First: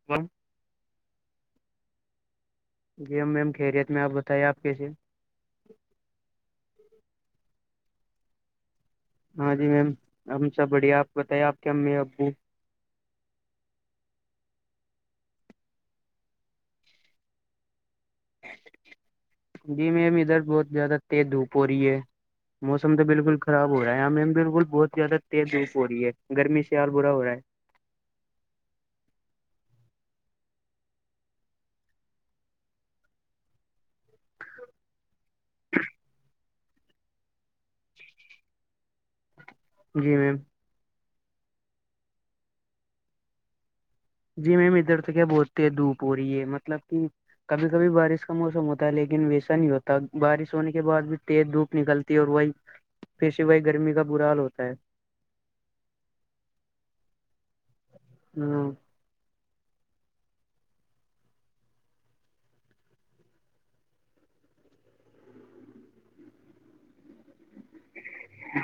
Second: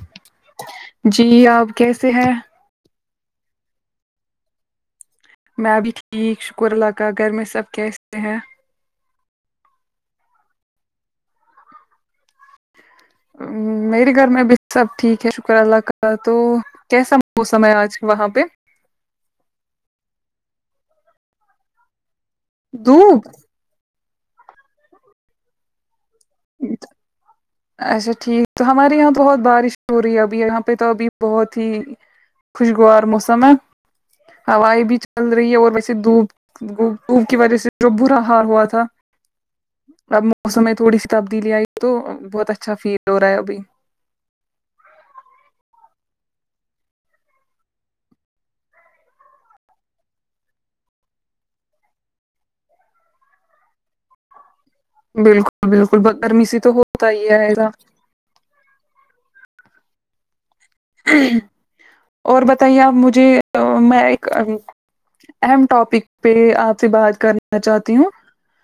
[unintelligible] جی آپ کیسے ہے جی ہم میم خیریت میں آپ بتائیے آپ کیسے میں بھی ٹھیک شکر اللہ کا گھر میں سب کیسے ہیں ہاں جی میم ہم سب بڑھیا آپ بتائیے آپ کے امی ابو میرے گھر میں ا بھی سب ٹھیک ہے شکر اللہ کا تو کیسا موسم ہے آج وہاں پہ جی میم ادھر بہت زیادہ تیز دھوپ ہو رہی ہے موسم تو دھوپ بالکل خراب ہو رہا ہے آ ہمیں بالکل بہت زیادہ تیز اوپ ہو رہی ہے گرمی سے ہال برا ہو رہا ہے اچھا ٹھیک تو ہمارے یہاں تو بہت بارش ہو رہی ہے ابھی یہاں پہ تو ابھی بہت ہی خوشگوار موسم ہے ہوائیں بھی چل رہی ہے اور ویسے دھوپ ب کی وجہ سے جو برا حال ہوا تھا ہے جی اب میم موسم میں تھوڑی سی تبدیلی آئی تو بہت اچھا فیل ہو رہا ہے ابھی جی میم ادھر تو کیا بولتے ہیں دھوپ ہو رہی ہے مطلب کہ کبھی کبھی بارش کا موسم ہوتا ہے لیکن ویسا نہیں ہوتا بارش ہونے کے بعد بھی تیز دھوپ نکلتی اور وہی پھر سے وہی گرمی کا برا حال ہوتا ہے بالکل بالکل گرمی سے تو ہوتا ہی ہے ہے گا ہوں اور بتائیے آپ مجھے میں ایک اہم ٹاپک پہ آپ سے بات کرنا چاہتی ہوں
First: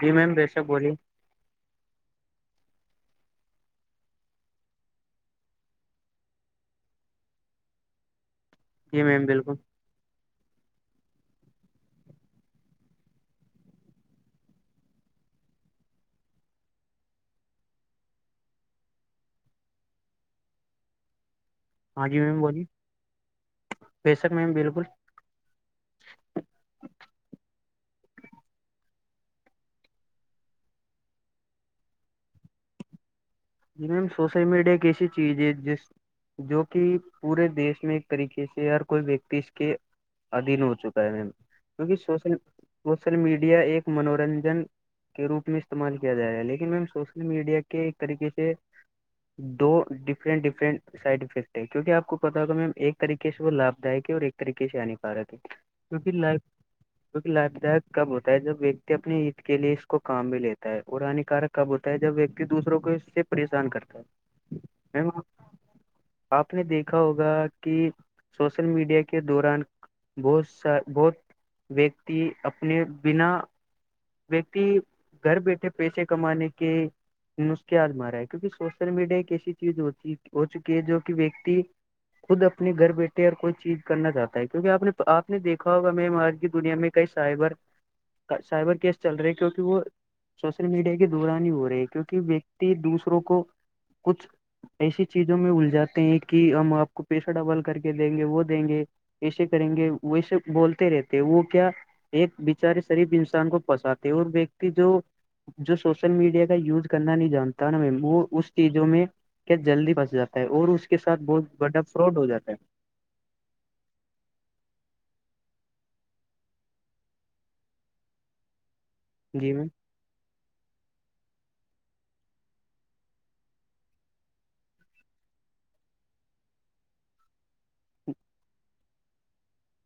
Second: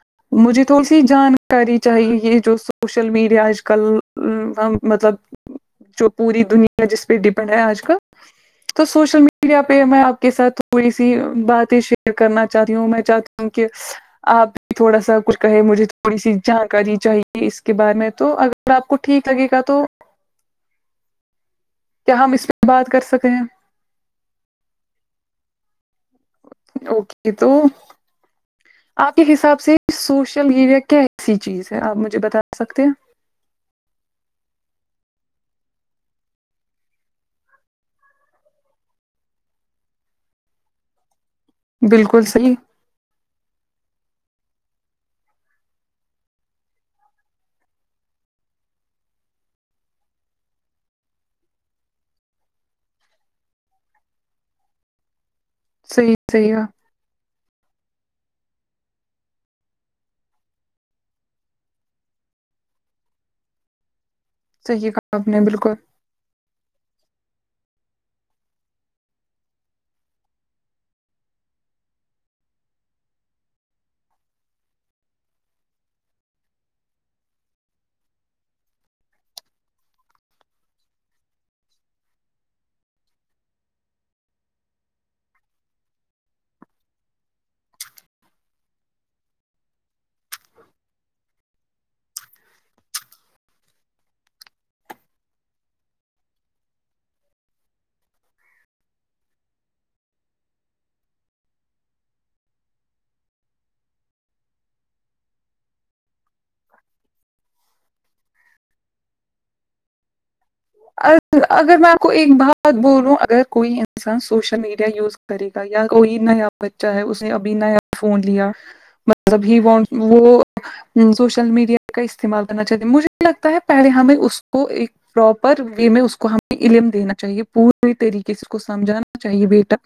جی میم بے مجھے شک تھوڑی بولیے سی جان کری چاہیے یہ جو سوشل میڈیا آج کل مطلب جو پوری دنیا جس پہ ڈیپینڈ ہے آج کل تو جی سوشل میم بالکل میڈیا پہ میں آپ کے ساتھ تھوڑی سی باتیں شیئر کرنا چاہتی ہوں میں چاہتی ہوں کہ آپ بھی تھوڑا سا کچھ کہے مجھے تھوڑی سی جانکاری چاہیے اس کے بارے میں تو اگر ا آپ کو ٹھیک لگے گا تو ہاں کیا جی ہم میم اس بولیے پہ بات کر سکتے ہیں بے شک میم بالکل اوکے تو آپ کے حساب سے سوشل میڈیا کی ایسی چیز ہے آپ مجھے بتا سکتے ہیں جی میم سوشل میڈیا کی ایسی چیز ہے جس جو کہ پورے دیش میں ایک طریقے سے ہر کوئی ویکتی اس کے ادھیین ہو چکا ہے کیکہ بالکل صحیح سوشل میڈیا ایک منورنجن کے روپ میں استعمال کیا جا رہا ہے لیکن میم سوشل میڈیا کے ایک طریقے سے دو ڈفرنٹ ڈفرنٹ سائڈ افیکٹ ہے کیوںک آپ کو پتا ہوگا میم ایک طریقے سے وہ لابھ دائک ہے اور ایک طریقے سے ہانیکارک ہے کٹ صحیح ل [inaudible] صحیح ک لابھداک کب ہوتا ہے جب ویکتی اپنے ہت کے لیے اس کو کام بھی لیتا ہے اور ہانیکارک کب ہوتا ہے جب ویکتی دوسروں کو اس سے پریشان کرتا ہے صحیح میم کہا آپ نے بالکل آپ نے دیکھا ہوگا کہ سوشل میڈیا کے دوران بہت س بہت ویکتی اپنے بنا ویکتی گھر بیٹھے پیسے کمانے کے نسخے حات مارا ہے کیونکہ سوشل میڈیا ایک ایسی چیز ہوتی ہو چکی ہے جو کہ ویکتی خود اپنے گھر بیٹھے اور کوئی چیز کرنا چاہتا ہے کیونکہ آپ آپ نے دیکھا ہوگا میں آج کی دنیا میں ک سائبر سائبر کیس چل رہے کیونکہ وہ سوشل میڈیا کے دوران ہی ہو رہے ہے کیونکہ ویکتی دوسروں کو کچھ ایسی چیزوں میں اللجاتے ہیں کہ ہم آپ کو پیسہ ڈبل کر کے دیں گے وہ دیں گے ایسے کریں گے ویسے بولتے رہتے وہ کیا ایک بچارے شریف انسان کو بساتتے وہ وتی جو جو سوشل میڈیا کا یوز کرنا نہیں جانتا نا میں وہ اس چیزوں میں جلدی پنس جاتا ہے اور اس کے ساتھ بہت اگر بڑا میں آپ کو فراڈ ہو ایک جاتا ہے بات بول رہوں اگر کوئی انسان سوشل میڈیا یوز کرے گا یا کوئی نیا بچہ ہے اس نے ابھی نیا فون لیا [inaudible] سبھی وہ سوشل میڈیا کا استعمال کرنا چاہتے مجھے لگتا ہے پہلے ہمیں اس کو ایک پر و میں اس کو ہمیں علم دینا چاہیے پوری طریقے سے اس کو سمجھانا چاہیے بیٹا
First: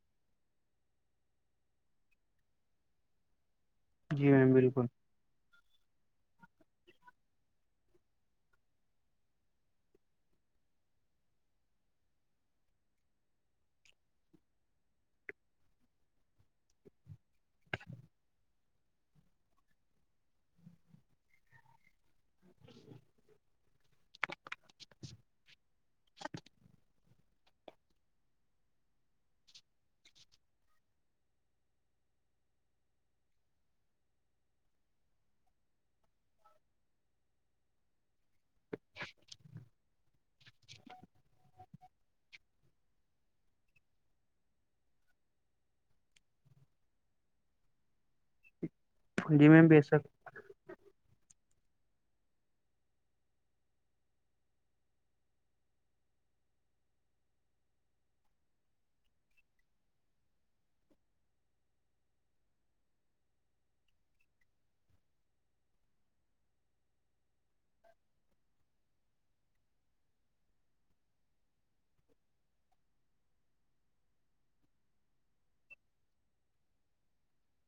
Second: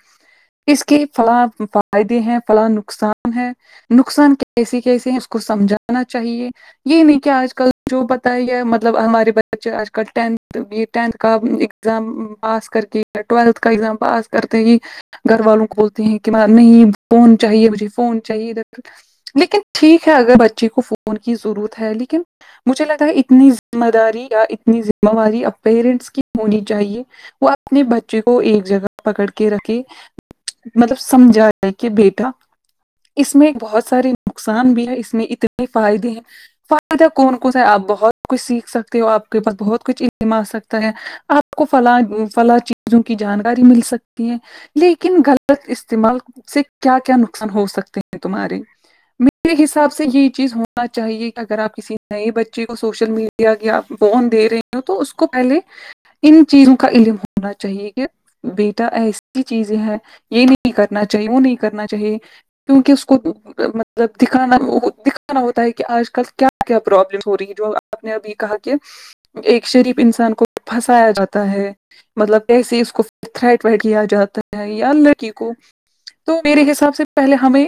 اس کے فلاں فائدے ہیں فلاں نقصان ہے جی نقصان میم کیسی بالکل کیسی ہیں اس کو سمجھا نا چاہیے یہ نہیں کہ آج کل جو پت ہی ہے مطلب ہمارے بچے آج کل ٹینھ یہ ٹینتھ کا ایگزام پاس کر کے ٹویلتھ کا ایگزام پاس کرتے ہی گھر والوں کو بولتے ہیں کہ نہیں فون چاہیے مجھے فون چاہیے ادھر لیکن ٹھیک ہے اگر بچے کو فون کی ضرورت ہے لیکن مجھے لگتا ہے اتنی ذمہ داری یا اتنی ذمہ داری اب پیرنٹس کی ہونی چاہیے وہ اپنے بچے کو ایک جگہ پکڑ کے رکھے مطلب سمجھاائے کہ بیٹا اس میں بہت سارے نقصان بھی ہے اس میں اتنے فائدے ہیں فائدہ کون کون ہے آپ بہت کچھ سیکھ سکتے ہو آپ کے پاس بہت کچھ عم آ سکتا ہے آپ کو فلاں فلاں چیز جو کی جانکاری مل سکتی ہے لیکن غلط استعمال سے کیا کیا نقصان ہو سکتے ہیں تمہارے جی میرے میم بے حساب شک سے یہ چیز ہونا چاہیے کہ اگر آپ کسی نئے بچے کو سوشل میڈیا آپ بون دے رہے ہیں تو اس کو پہلے ان چیزوں کا علم ہونا چاہیے کہ بیٹا ایسی چیزیں ہے یہ نہیں کرنا چاہیے وہ نہیں کرنا چاہیے کیونکہ اس کو مطلب دکھانا دکھانا ہوتا ہے کہ آج کل کیا کیا پرابلم ہو رہی ہے جو آپ نے اب یہ کہا کہ ایک شریف انسان کو پھنسایا جاتا ہے مطلب کیسے اس کو تھریٹ ویٹ کیا جاتا ہے یا لڑکی کو تو میرے حساب سے پہلے ہمیں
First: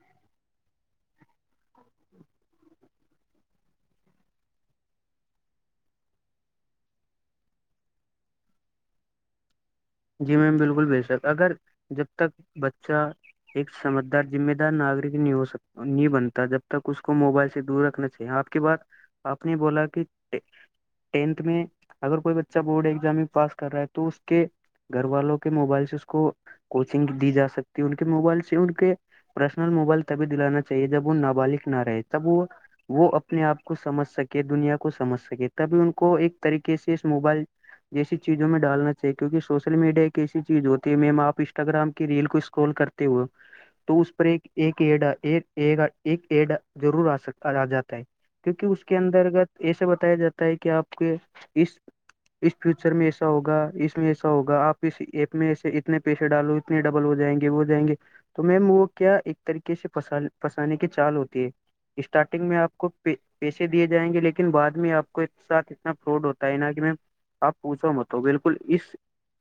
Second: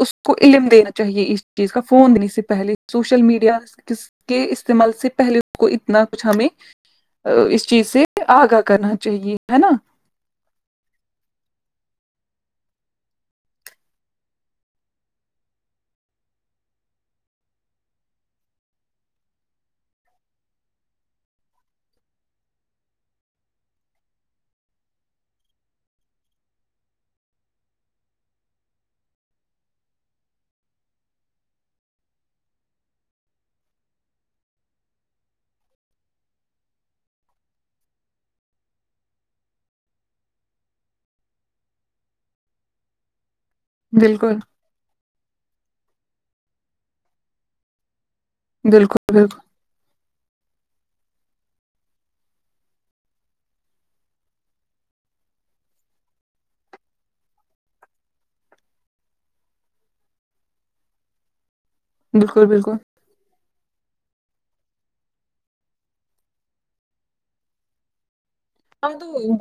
اس کو علم دینا چاہیے اس چیز کا فون دینے سے پہلے سوشل میڈیا ک کے استعمال سے پہلے کو ا اتنا کچھ ہمیں اس چیز سے آگاہ کرنا چاہیے ہے نا جی میم بالکل بے شک اگر جب تک بچہ ایک سمجھدار ذمہ دار ناگرک نہیں ہوک نہیں بنتا جب تک اس کو موبائل سے دور رکھنا آپ کی بات آپ نے بولا کہ ٹینتھ میں اگر کوئی بچہ بورڈ ایگزام میں پاس کر رہا ہے تو اس کے گھر والوں کے موبائل سے اس کو کوچنگ دی جا سکتی ہے ان کے موبائل سے ان کے پرسنل موبائل تبھی دلانا چاہیے جب وہ نابالغ نہ رہے تب وہ وہ اپنے آپ کو سمجھ سکے دنیا کو سمجھ سکے تبھی ان کو ایک طریقے سے اس موبائل جیسی چیزوں میں ڈالنا چاہیے کیکہ سوشل میڈیا ایک ایسی چیز ہوتی ہے میم آپ انسٹاگرام کی ریل کو اسکرول کرتے ہو تو اس پر بالکل ایک ایک ایڈا ایک ایڈا ضرور آ آ جاتا ہے کیونکہ اس کے بالکل بالکل انترگت ایسا بتایا جاتا ہے کہ آپ کے اس اس فیوچر میں ایسا ہوگا اس میں ایسا ایا ہوا آپ اس ایپ میں سے اتنے پیسے ڈالو اتنے ڈبل ہو جائیں گے وہ جائیں گے تو میم وہ کیا ایک طریقے سے پسانے کی چال ہوتی ہے بالکل اسٹارٹنگ میں بالکل آپ کو پیسے دیے جائیں گے لیکن بعد میں آپ کو ایک ساتھ اتنا فراڈ ہوتا ہے نا کہ م آپ پوچھو مت بالکل اس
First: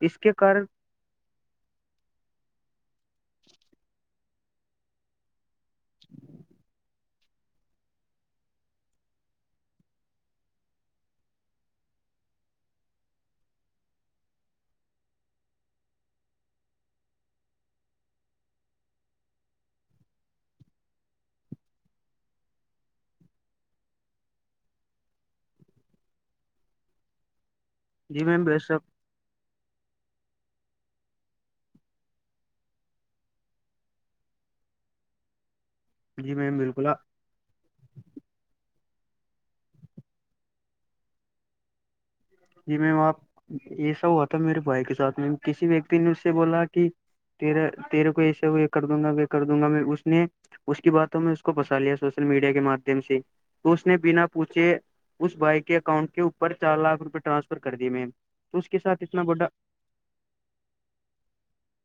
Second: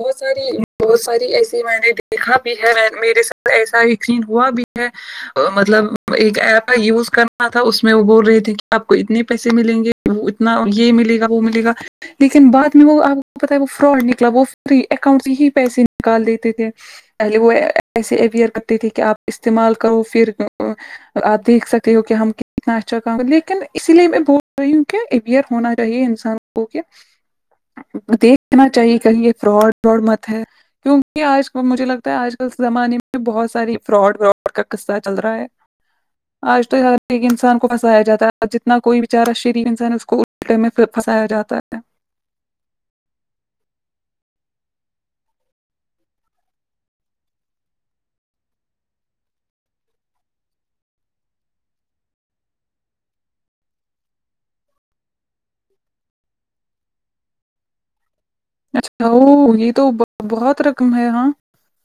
اس کے سر کارن بہت ساری ایسی میں نے دیکھا بھی ہے میرے ساتھ ایسا یقین ہوا بھی ہے مطلب ایک ایپ ہے یز کرنا تھا اس میں وہ بول رہے تھے کہ آپ کو اتنے پیسے ملیں گے وہ اتنا یہ ملے گا وہ ملے گا لیکن بعد میں وہ آپ کو پتا ہے وہ فراڈ نکلا وہ پ اکاؤنٹ سے ہی پیسے نکال دیتے تھے پہلے وہ ایسے اویئر کرتے تھے کہ آپ استعمال کرو پھر آپ دیکھ سکتے ہو کہ ہم کتنا اچھا کہ لیکن اسی لیے میں بول رہی ہوں کہ وئر ہونا چاہیے انسان کو کہ جی میم ب دیکھنا سب یہ چاہیے کہیے فراڈ وڈ مت ہے کیونکہ آج ک مجھے لگتا ہے آج کل زمانے میں بہت ساری فراڈ براڈ کا قصہ چل رہا ہے جی میم آج تو بالکل آپ ایک انسان کو پنسایا جاتا ہے جتنا کوئی بچارا شریف انسان ہے اس کو الٹے میں پنسایا جاتا ہے جی میم آپ یہ سب ہوا تھا میرے بھائی کے ساتھ میم کسی ویکتی نے اس سے بولا کہ تیرا تیرے کو ایسے یہ کر دوں گا وہ کر دوں گا میں اس نے اس کی باتوں میں اس کو پنسا لیا سوشل میڈیا کے مادھیم سے تو اس نے بنا پوچھے اس بھائی کے اکاؤنٹ کے اوپر چار لاکھ روپئے ٹرانسفر کر دیے میم تو اس کے ساتھ اچھا اتنا بڑا وہ یہ تو بہت رقم ہے ہاں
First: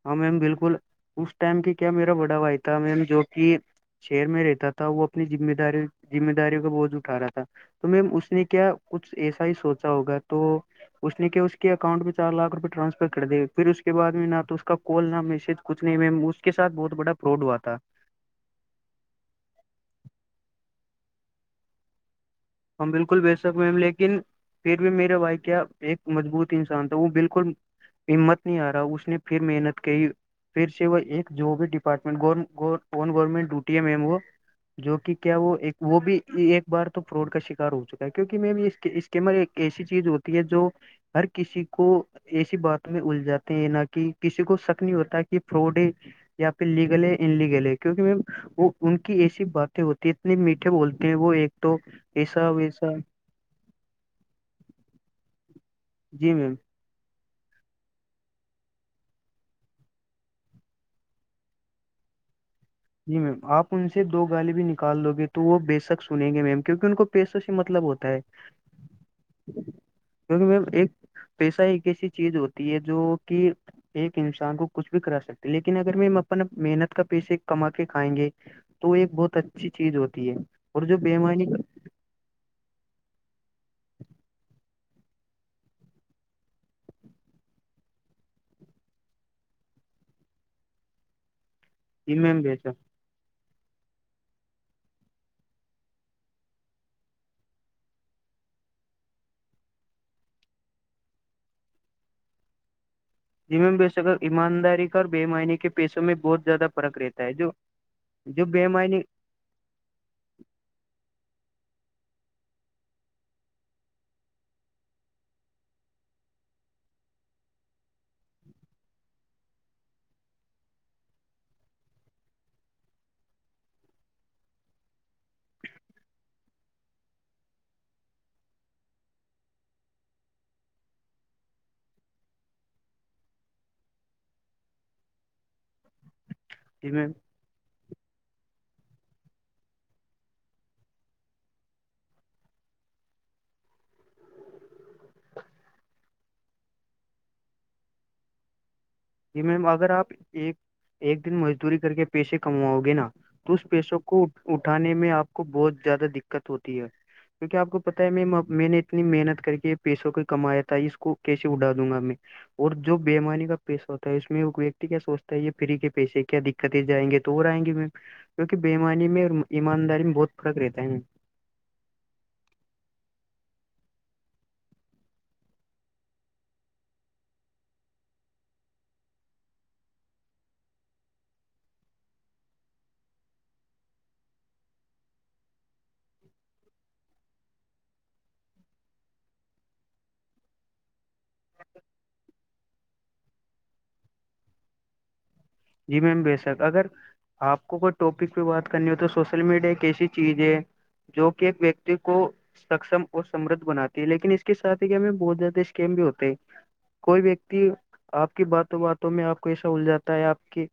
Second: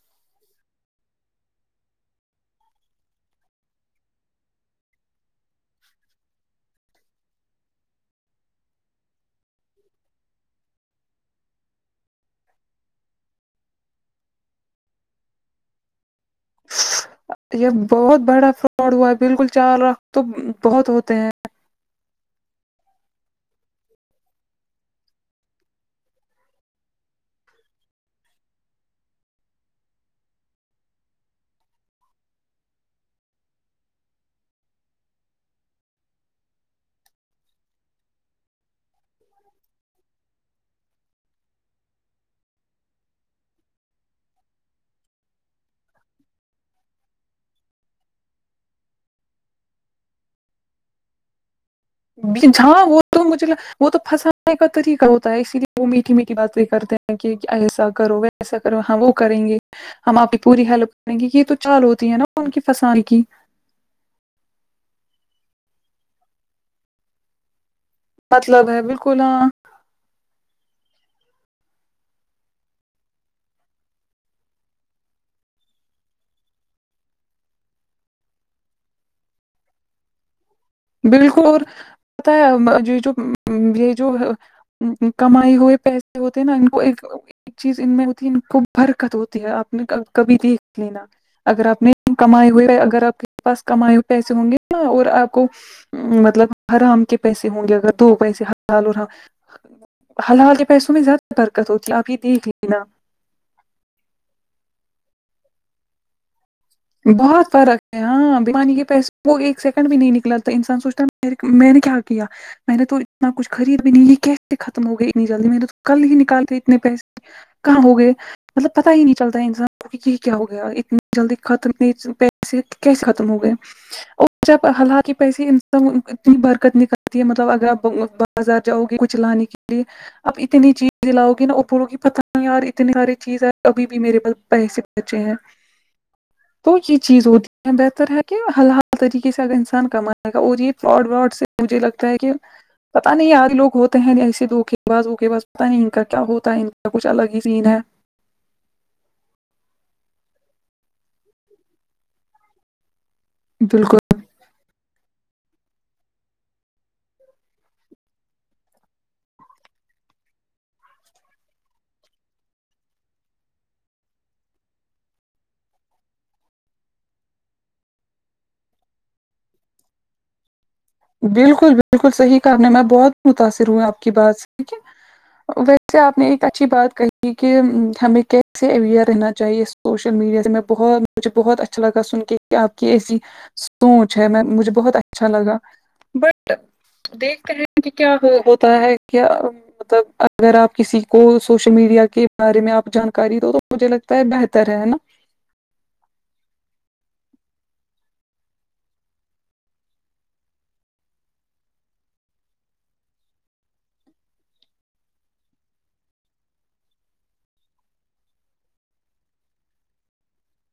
ہاں میم بالکل اس ٹائم کی کیا میرا بڑا بھائی تھا میم جو کہ شہر میں رہتا تھا وہ اپنی ذمہ داری ذمہ داریوں کا بوجھ اٹھ رہا تھا تو میم اس نے کیا کچھ ایسا ہی سوچا ہوگا تو اس نے کیا اس کے اکاؤنٹ میں چار لاکھ روپئے ٹرانسفر کر دیئے پھر اس کے بع میں نہ تو اس کا کال نہ میسج کچھ نہیں میم اس کے سھ بہت بڑا پراؤڈ ہوا یہ تھا بہت بڑا فراڈ ہوا بالکل چار رخت تو بہت ہوتے ہیں ہمم بالکل بے شک میم لیکن پھر بھی میرے بھائی کیا ایک مضبوط انسان تھا وہ بالکل ہمت نہیں آ رہا اس نے پھر محنت کہ پھر سے وہ ایک جو بھی ڈپارٹمنٹ گورنمٹ ڈوٹی ہے وہ جو کہ کیا وہ ایک وہ بھی ایک بار تو فروڈ کا شکار ہو چکا ہے کیونکہ میں اسکمر ایک ایسی چیز ہوتی ہے جو ہر کسی کو ایسی بات میں الجھاتے ہیں نہ کہ کسی کو شک نہیں ہوتا کہ فراڈ یا پھر لیگل ہےیا ان لیگل ہے کیونکہ وہ ان کی ایسی باتیں ہوتی اتنے میٹھے بولتے ہیں وہ ایک تو ایسا جاں ویسا وہ تو مجھے وہ تو پھنسانے کا طریقہ ہوتا ہے اسی لیے وہ میٹھی جی میٹھی میم باتیں کرتے کہ ایسا کرو ویسا کرو ہاں وہ کریں گے ہم آپ کی پوری ہیلپ کریں گے یہ تو چال ہوتی ہے نا ان کی فسان جی میم آپ ان سے دو گالی بھی نکال دوو گے تو وہ بے شک سنیں گے میم کیونکہ ان کو پیسوں سے مطلب ہوتا ہے مطلب ہے بالکل ہاں کیونکہ میم ایک پیسہ ایک ایسی چیز ہوتی ہے جو کہ ایک انسان کو کچھ بھی کرا سکتے لیکن اگر میں اپنا محنت کا پیشے کما کے کھائیں گے تو ایک بہت اچھی چیز ہوتی ہے اور جو بالکل بےمانی اور پتا ہے یہ جو یہ جو کمائے ہوئے پیسے ہوتے نا ان کو ایک ایک چیز ان میں ہوتی ہے کو برکت ہوتی ہے آپ نے کبھی دیکھ لینا اگر آپ نے جی میم کمائے بے شک ہوئے اگر آپ کے پاس کمائے ہوئے پیسے ہوں گے ن اور آپ کو مطلب حرام کے پیسے ہوں گے اگر دو پیسے حلال حلال کے پیسوں میں زیادہ برکت ہوتی ہے آپ یہ دیکھ لینا جی میم بے بشک ایمانداری اور بے ایمانی کے پیسوں میں بہت زیادہ فرق رہتا ہے بہت جو فرق ہے ہاں جو بیمانی کے بےمعنی پیسے وہ ایک سیکنڈ بھی نہیں نکلا تھا انسان سوچتا میں نے کیا کیا میں نے تو اتنا کچھ خرید بھی نہیں کیسے ختم ہو گئی اتنی جلدی میں نے تو کل ہی نہیں نکالتے اتنے پیسے کہاں ہو گئے مطلب پتاہ ہی نہیں چلتا انسان کو یہ کیا ہو گیا اتنی جلدی ختم نہیں پیسے کیسے ختم ہو گئے اور جب حالانکہ پیس اتنی برکت نکلتی ہے مطلب اگر بازار جاؤ گے کچھ لانے کے لیے اپ اتنی چیز لاؤ گی نا اپولو گی پت نہیں یار اتنی ساری چیز اب بھی میرے پا پیسے ے ہیں تو جی یہ میم چیز ہوتی ہے بہتر ہے کہ حل حال طریقے سے اگر انسان کمائے گا اور یہ فراڈ واڈ سے مجھے لگتا ہے کہ پتا نہیں آدے لوگ ہوتے ہیں ایسے دکھے بس بوک بس پتا نہیں ان کا کیا ہوتا ہے ان کا کچھ الگ ہی سین ہے ج میم اگر آپ ایک ایک دن مزدوری کر کے پیسے کماؤ گے نا تو اس پیسوں بالکل کو اٹھانے میں آپ کو بہت زیادہ دقت ہوتی ہے کیوںکہ آپ کو پتا ہے میں میں نے اتنی محنت کر کے پیسوں کو کمایا تھا اس کو کیسے اڑا دوں گا میں اور جو بے ایمانی کا پیش ہوتا ہے اس میں وہ ویکتی کیا سوچتا ہے یہ فری کے پیسے کیا دقتیں جائیں گے تو ہو آئیں گے کیونکہ بے ایمانی میں اور ایمانداری میں بہت فرق رہتا ہے بالکل بالکل صحیح کرنا میں بہت متاثر ہو آپ کی بات سے کہ ویسے آپ نے ایک اچھی بات کہی کہ ہمیں کیسے اویئر رہنا چاہیے اس سوشل میڈیا سے میں بہت مجھے بہت اچھا لگا سن کے آپ کی ایسی ستو چھ میں مجھے بہت اچھا لگا بٹ [inaudible] دیکھتے ہیں کہ کیا ہوتا ہے کیا مطلب اگر آپ کسی کو سوشل میڈیا کے بارے میں آپ جانکاری دو تو مجھے لگتا ہے بہتر ہے نا جی میم بے شک اگر آپ کو ا کوئی ٹاپک پہ بات کرنی ہو تو سوشل میڈیا کیسی چیز ہے جو کہ ایک ویکتی کو سکشم اور سمردھ بناتی ہے لیکن اس کے ساتھ ہی کہ ہم بہت زیادہ اسکیم بھی ہوتے ہیں کوئی ویکتی آپ کی باتوں باتوں میں آپ کو ایسا الجاتا ہے آپ کے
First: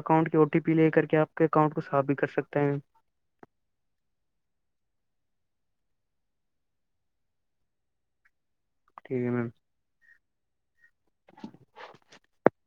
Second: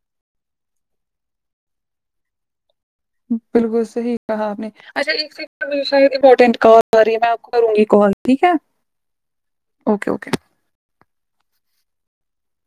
اکاؤنٹ کی او ٹی پی لے کر کے آپ کے اکاؤنٹ کو صاف بھی کر سکتا ہیں بالکل صحی کہا آپ نے اچھا مٹٹ کال میںپ کو کروں گی کال ٹھیک ہے ٹھیک ہے میم اوکے اوکے [unintelligible]